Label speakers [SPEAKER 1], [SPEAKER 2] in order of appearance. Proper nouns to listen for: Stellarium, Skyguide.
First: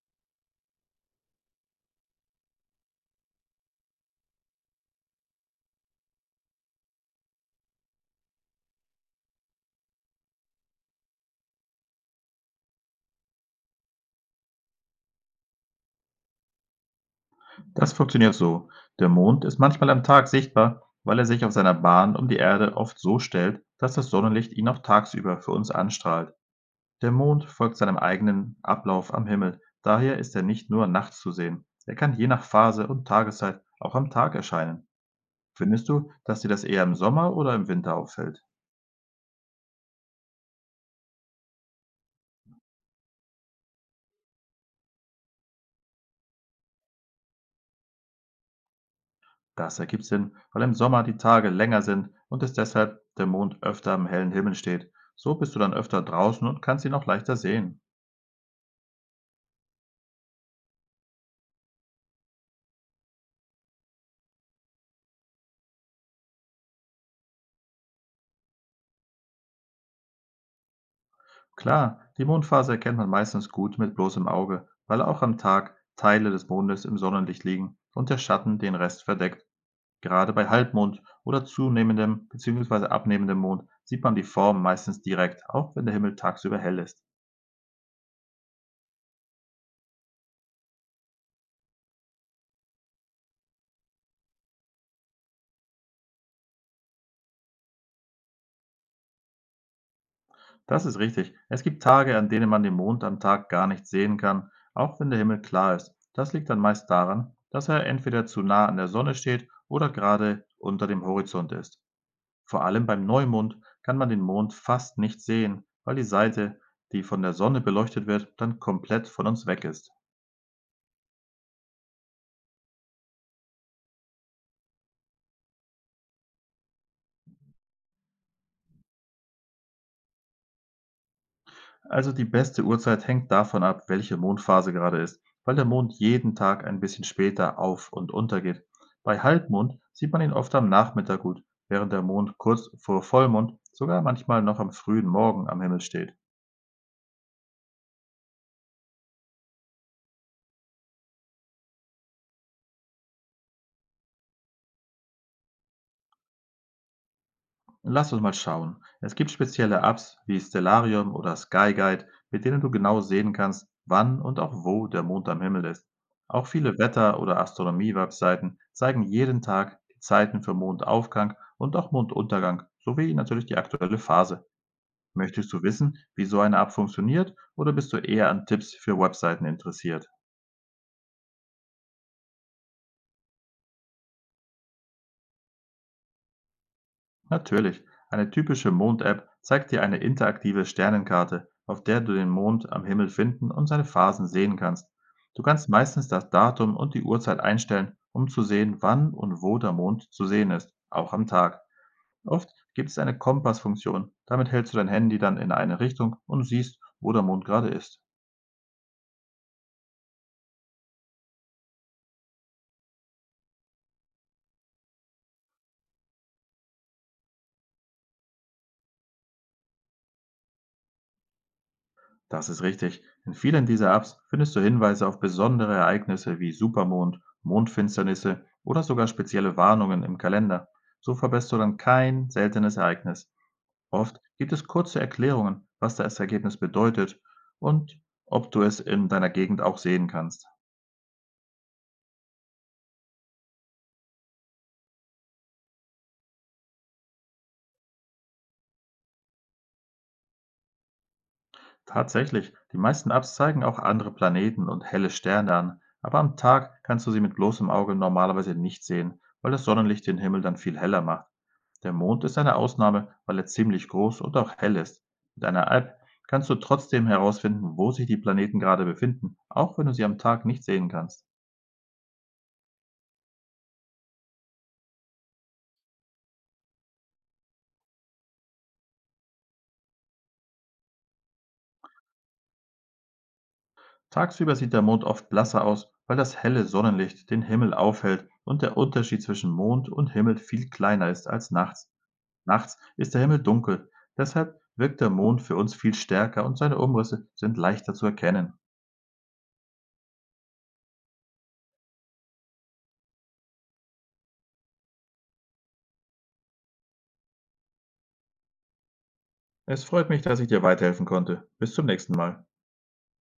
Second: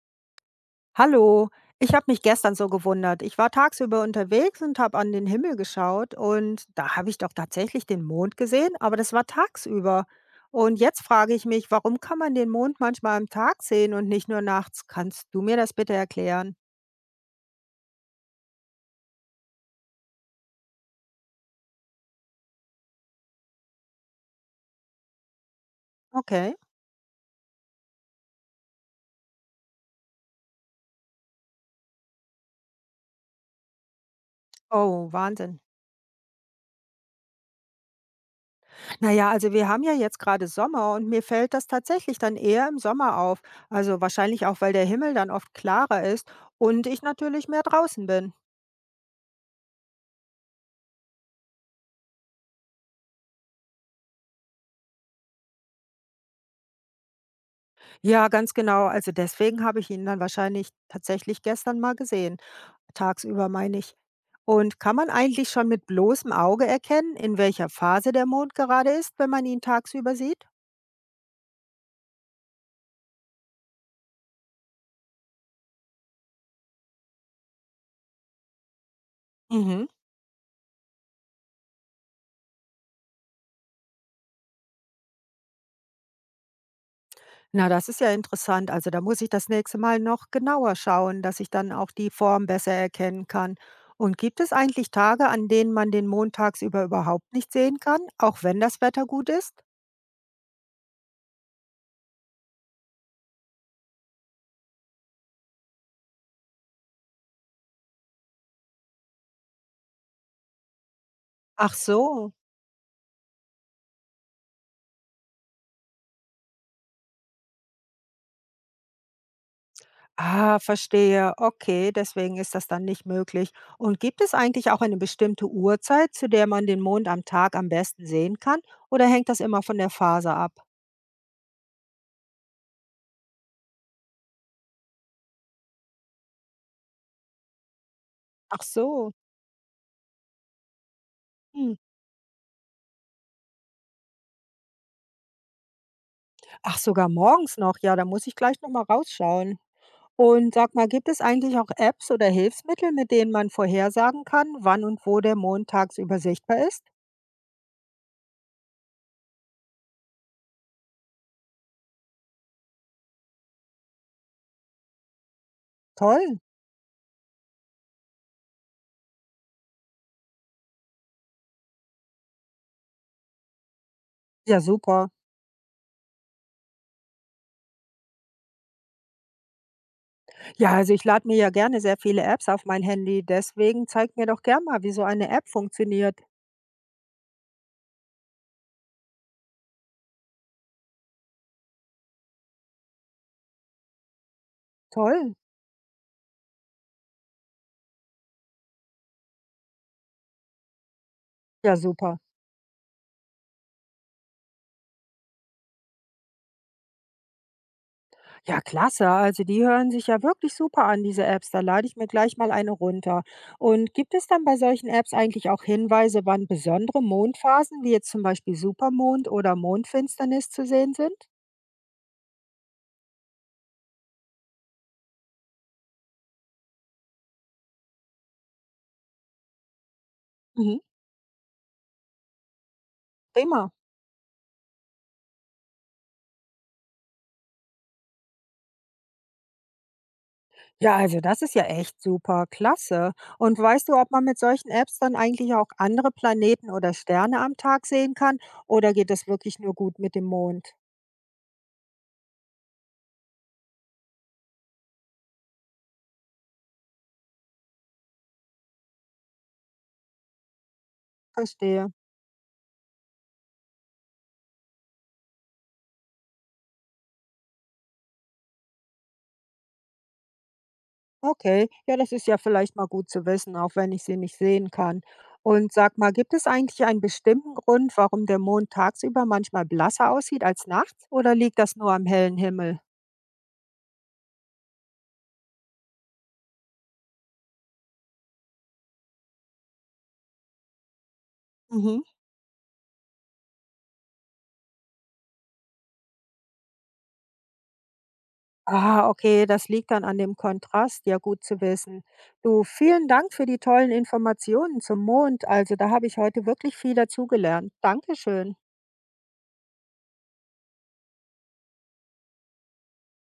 [SPEAKER 1] Hallo, ich habe mich gestern so gewundert. Ich war tagsüber unterwegs und habe an den Himmel geschaut, und da habe ich doch tatsächlich den Mond gesehen, aber das war tagsüber. Und jetzt frage ich mich, warum kann man den Mond manchmal am Tag sehen und nicht nur nachts? Kannst du mir das bitte erklären?
[SPEAKER 2] Das funktioniert so. Der Mond ist manchmal am Tag sichtbar, weil er sich auf seiner Bahn um die Erde oft so stellt, dass das Sonnenlicht ihn auch tagsüber für uns anstrahlt.
[SPEAKER 1] Okay.
[SPEAKER 2] Der Mond folgt seinem eigenen Ablauf am Himmel. Daher ist er nicht nur nachts zu sehen. Er kann je nach Phase und Tageszeit auch am Tag erscheinen.
[SPEAKER 1] Oh, Wahnsinn.
[SPEAKER 2] Findest du, dass dir das eher im Sommer oder im Winter auffällt?
[SPEAKER 1] Naja, also wir haben ja jetzt gerade Sommer und mir fällt das tatsächlich dann eher im Sommer auf. Also wahrscheinlich auch, weil der Himmel dann oft klarer ist und ich natürlich mehr draußen bin.
[SPEAKER 2] Das ergibt Sinn, weil im Sommer die Tage länger sind und es deshalb der Mond öfter am hellen Himmel steht. So bist du dann öfter draußen und kannst ihn auch leichter sehen.
[SPEAKER 1] Ja, ganz genau. Also deswegen habe ich ihn dann wahrscheinlich tatsächlich gestern mal gesehen. Tagsüber meine ich. Und kann man eigentlich schon mit bloßem Auge erkennen, in welcher Phase der Mond gerade ist, wenn man ihn tagsüber sieht?
[SPEAKER 2] Klar, die Mondphase erkennt man meistens gut mit bloßem Auge, weil auch am Tag Teile des Mondes im Sonnenlicht liegen und der Schatten den Rest verdeckt.
[SPEAKER 1] Mhm.
[SPEAKER 2] Gerade bei Halbmond oder zunehmendem bzw. abnehmendem Mond sieht man die Form meistens direkt, auch wenn der Himmel tagsüber hell ist.
[SPEAKER 1] Na, das ist ja interessant. Also da muss ich das nächste Mal noch genauer schauen, dass ich dann auch die Form besser erkennen kann. Und gibt es eigentlich Tage, an denen man den Mond tagsüber überhaupt nicht sehen kann, auch wenn das Wetter gut ist?
[SPEAKER 2] Das ist richtig. Es gibt Tage, an denen man den Mond am Tag gar nicht sehen kann, auch wenn der Himmel klar ist. Das liegt dann meist daran, dass er entweder zu nah an der Sonne steht oder gerade unter dem Horizont
[SPEAKER 1] Ach
[SPEAKER 2] ist.
[SPEAKER 1] so.
[SPEAKER 2] Vor allem beim Neumond kann man den Mond fast nicht sehen, weil die Seite, die von der Sonne beleuchtet wird, dann komplett von uns weg ist.
[SPEAKER 1] Ah, verstehe. Okay, deswegen ist das dann nicht möglich. Und gibt es eigentlich auch eine bestimmte Uhrzeit, zu der man den Mond am Tag am besten sehen kann? Oder hängt das immer von der Phase ab?
[SPEAKER 2] Also die beste Uhrzeit hängt davon ab, welche Mondphase gerade ist, weil der Mond jeden Tag ein bisschen später auf und
[SPEAKER 1] Ach
[SPEAKER 2] untergeht.
[SPEAKER 1] so.
[SPEAKER 2] Bei Halbmond sieht man ihn oft am Nachmittag gut,
[SPEAKER 1] Hm.
[SPEAKER 2] während der Mond kurz vor Vollmond sogar manchmal noch am frühen Morgen am Himmel steht.
[SPEAKER 1] Ach, sogar morgens noch. Ja, da muss ich gleich nochmal rausschauen. Und sag mal, gibt es eigentlich auch Apps oder Hilfsmittel, mit denen man vorhersagen kann, wann und wo der Mond tagsüber sichtbar ist?
[SPEAKER 2] Lass uns mal schauen. Es gibt spezielle Apps wie Stellarium oder Skyguide, mit denen du genau sehen kannst, wann und auch wo der Mond am Himmel ist.
[SPEAKER 1] Toll.
[SPEAKER 2] Auch viele Wetter- oder Astronomie-Webseiten zeigen jeden Tag die Zeiten für Mondaufgang und auch Monduntergang, sowie natürlich die aktuelle Phase.
[SPEAKER 1] Ja, super.
[SPEAKER 2] Möchtest du wissen, wie so eine App funktioniert, oder bist du eher an Tipps für Webseiten interessiert?
[SPEAKER 1] Ja, also ich lade mir ja gerne sehr viele Apps auf mein Handy. Deswegen zeig mir doch gern mal, wie so eine App funktioniert.
[SPEAKER 2] Natürlich. Eine typische Mond-App zeigt dir eine interaktive Sternenkarte, auf der du den Mond am Himmel finden und seine Phasen sehen kannst.
[SPEAKER 1] Toll.
[SPEAKER 2] Du kannst meistens das Datum und die Uhrzeit einstellen, um zu sehen, wann und wo der Mond zu sehen ist, auch am Tag.
[SPEAKER 1] Ja, super.
[SPEAKER 2] Oft gibt es eine Kompassfunktion. Damit hältst du dein Handy dann in eine Richtung und siehst, wo der Mond gerade ist.
[SPEAKER 1] Ja, klasse. Also die hören sich ja wirklich super an, diese Apps. Da lade ich mir gleich mal eine runter. Und gibt es dann bei solchen Apps eigentlich auch Hinweise, wann besondere Mondphasen, wie jetzt zum Beispiel Supermond oder Mondfinsternis zu sehen sind?
[SPEAKER 2] Das ist richtig. In vielen dieser Apps findest du Hinweise auf besondere Ereignisse wie Supermond, Mondfinsternisse oder sogar spezielle Warnungen im Kalender.
[SPEAKER 1] Mhm.
[SPEAKER 2] So verpasst du dann kein seltenes Ereignis.
[SPEAKER 1] Prima.
[SPEAKER 2] Oft gibt es kurze Erklärungen, was das Ergebnis bedeutet und ob du es in deiner Gegend auch sehen kannst.
[SPEAKER 1] Ja, also das ist ja echt super. Klasse. Und weißt du, ob man mit solchen Apps dann eigentlich auch andere Planeten oder Sterne am Tag sehen kann? Oder geht das wirklich nur gut mit dem Mond?
[SPEAKER 2] Tatsächlich, die meisten Apps zeigen auch andere Planeten und helle Sterne an, aber am Tag kannst du sie mit bloßem Auge normalerweise nicht sehen, weil das Sonnenlicht den Himmel dann viel heller macht.
[SPEAKER 1] Verstehe.
[SPEAKER 2] Der Mond ist eine Ausnahme, weil er ziemlich groß und auch hell ist. Mit einer App kannst du trotzdem herausfinden, wo sich die Planeten gerade befinden, auch wenn du sie am Tag nicht sehen kannst.
[SPEAKER 1] Okay, ja, das ist ja vielleicht mal gut zu wissen, auch wenn ich sie nicht sehen kann. Und sag mal, gibt es eigentlich einen bestimmten Grund, warum der Mond tagsüber manchmal blasser aussieht als nachts? Oder liegt das nur am hellen Himmel?
[SPEAKER 2] Tagsüber sieht der Mond oft blasser aus, weil das helle Sonnenlicht den Himmel aufhält und der Unterschied zwischen Mond und Himmel viel kleiner ist als nachts.
[SPEAKER 1] Mhm.
[SPEAKER 2] Nachts ist der Himmel dunkel, deshalb wirkt der Mond für uns viel stärker und seine Umrisse sind leichter zu erkennen.
[SPEAKER 1] Ah, okay, das liegt dann an dem Kontrast. Ja, gut zu wissen. Du, vielen Dank für die tollen Informationen zum Mond. Also, da habe ich heute wirklich viel dazugelernt. Dankeschön.
[SPEAKER 2] Es freut mich, dass ich dir weiterhelfen konnte. Bis zum nächsten Mal.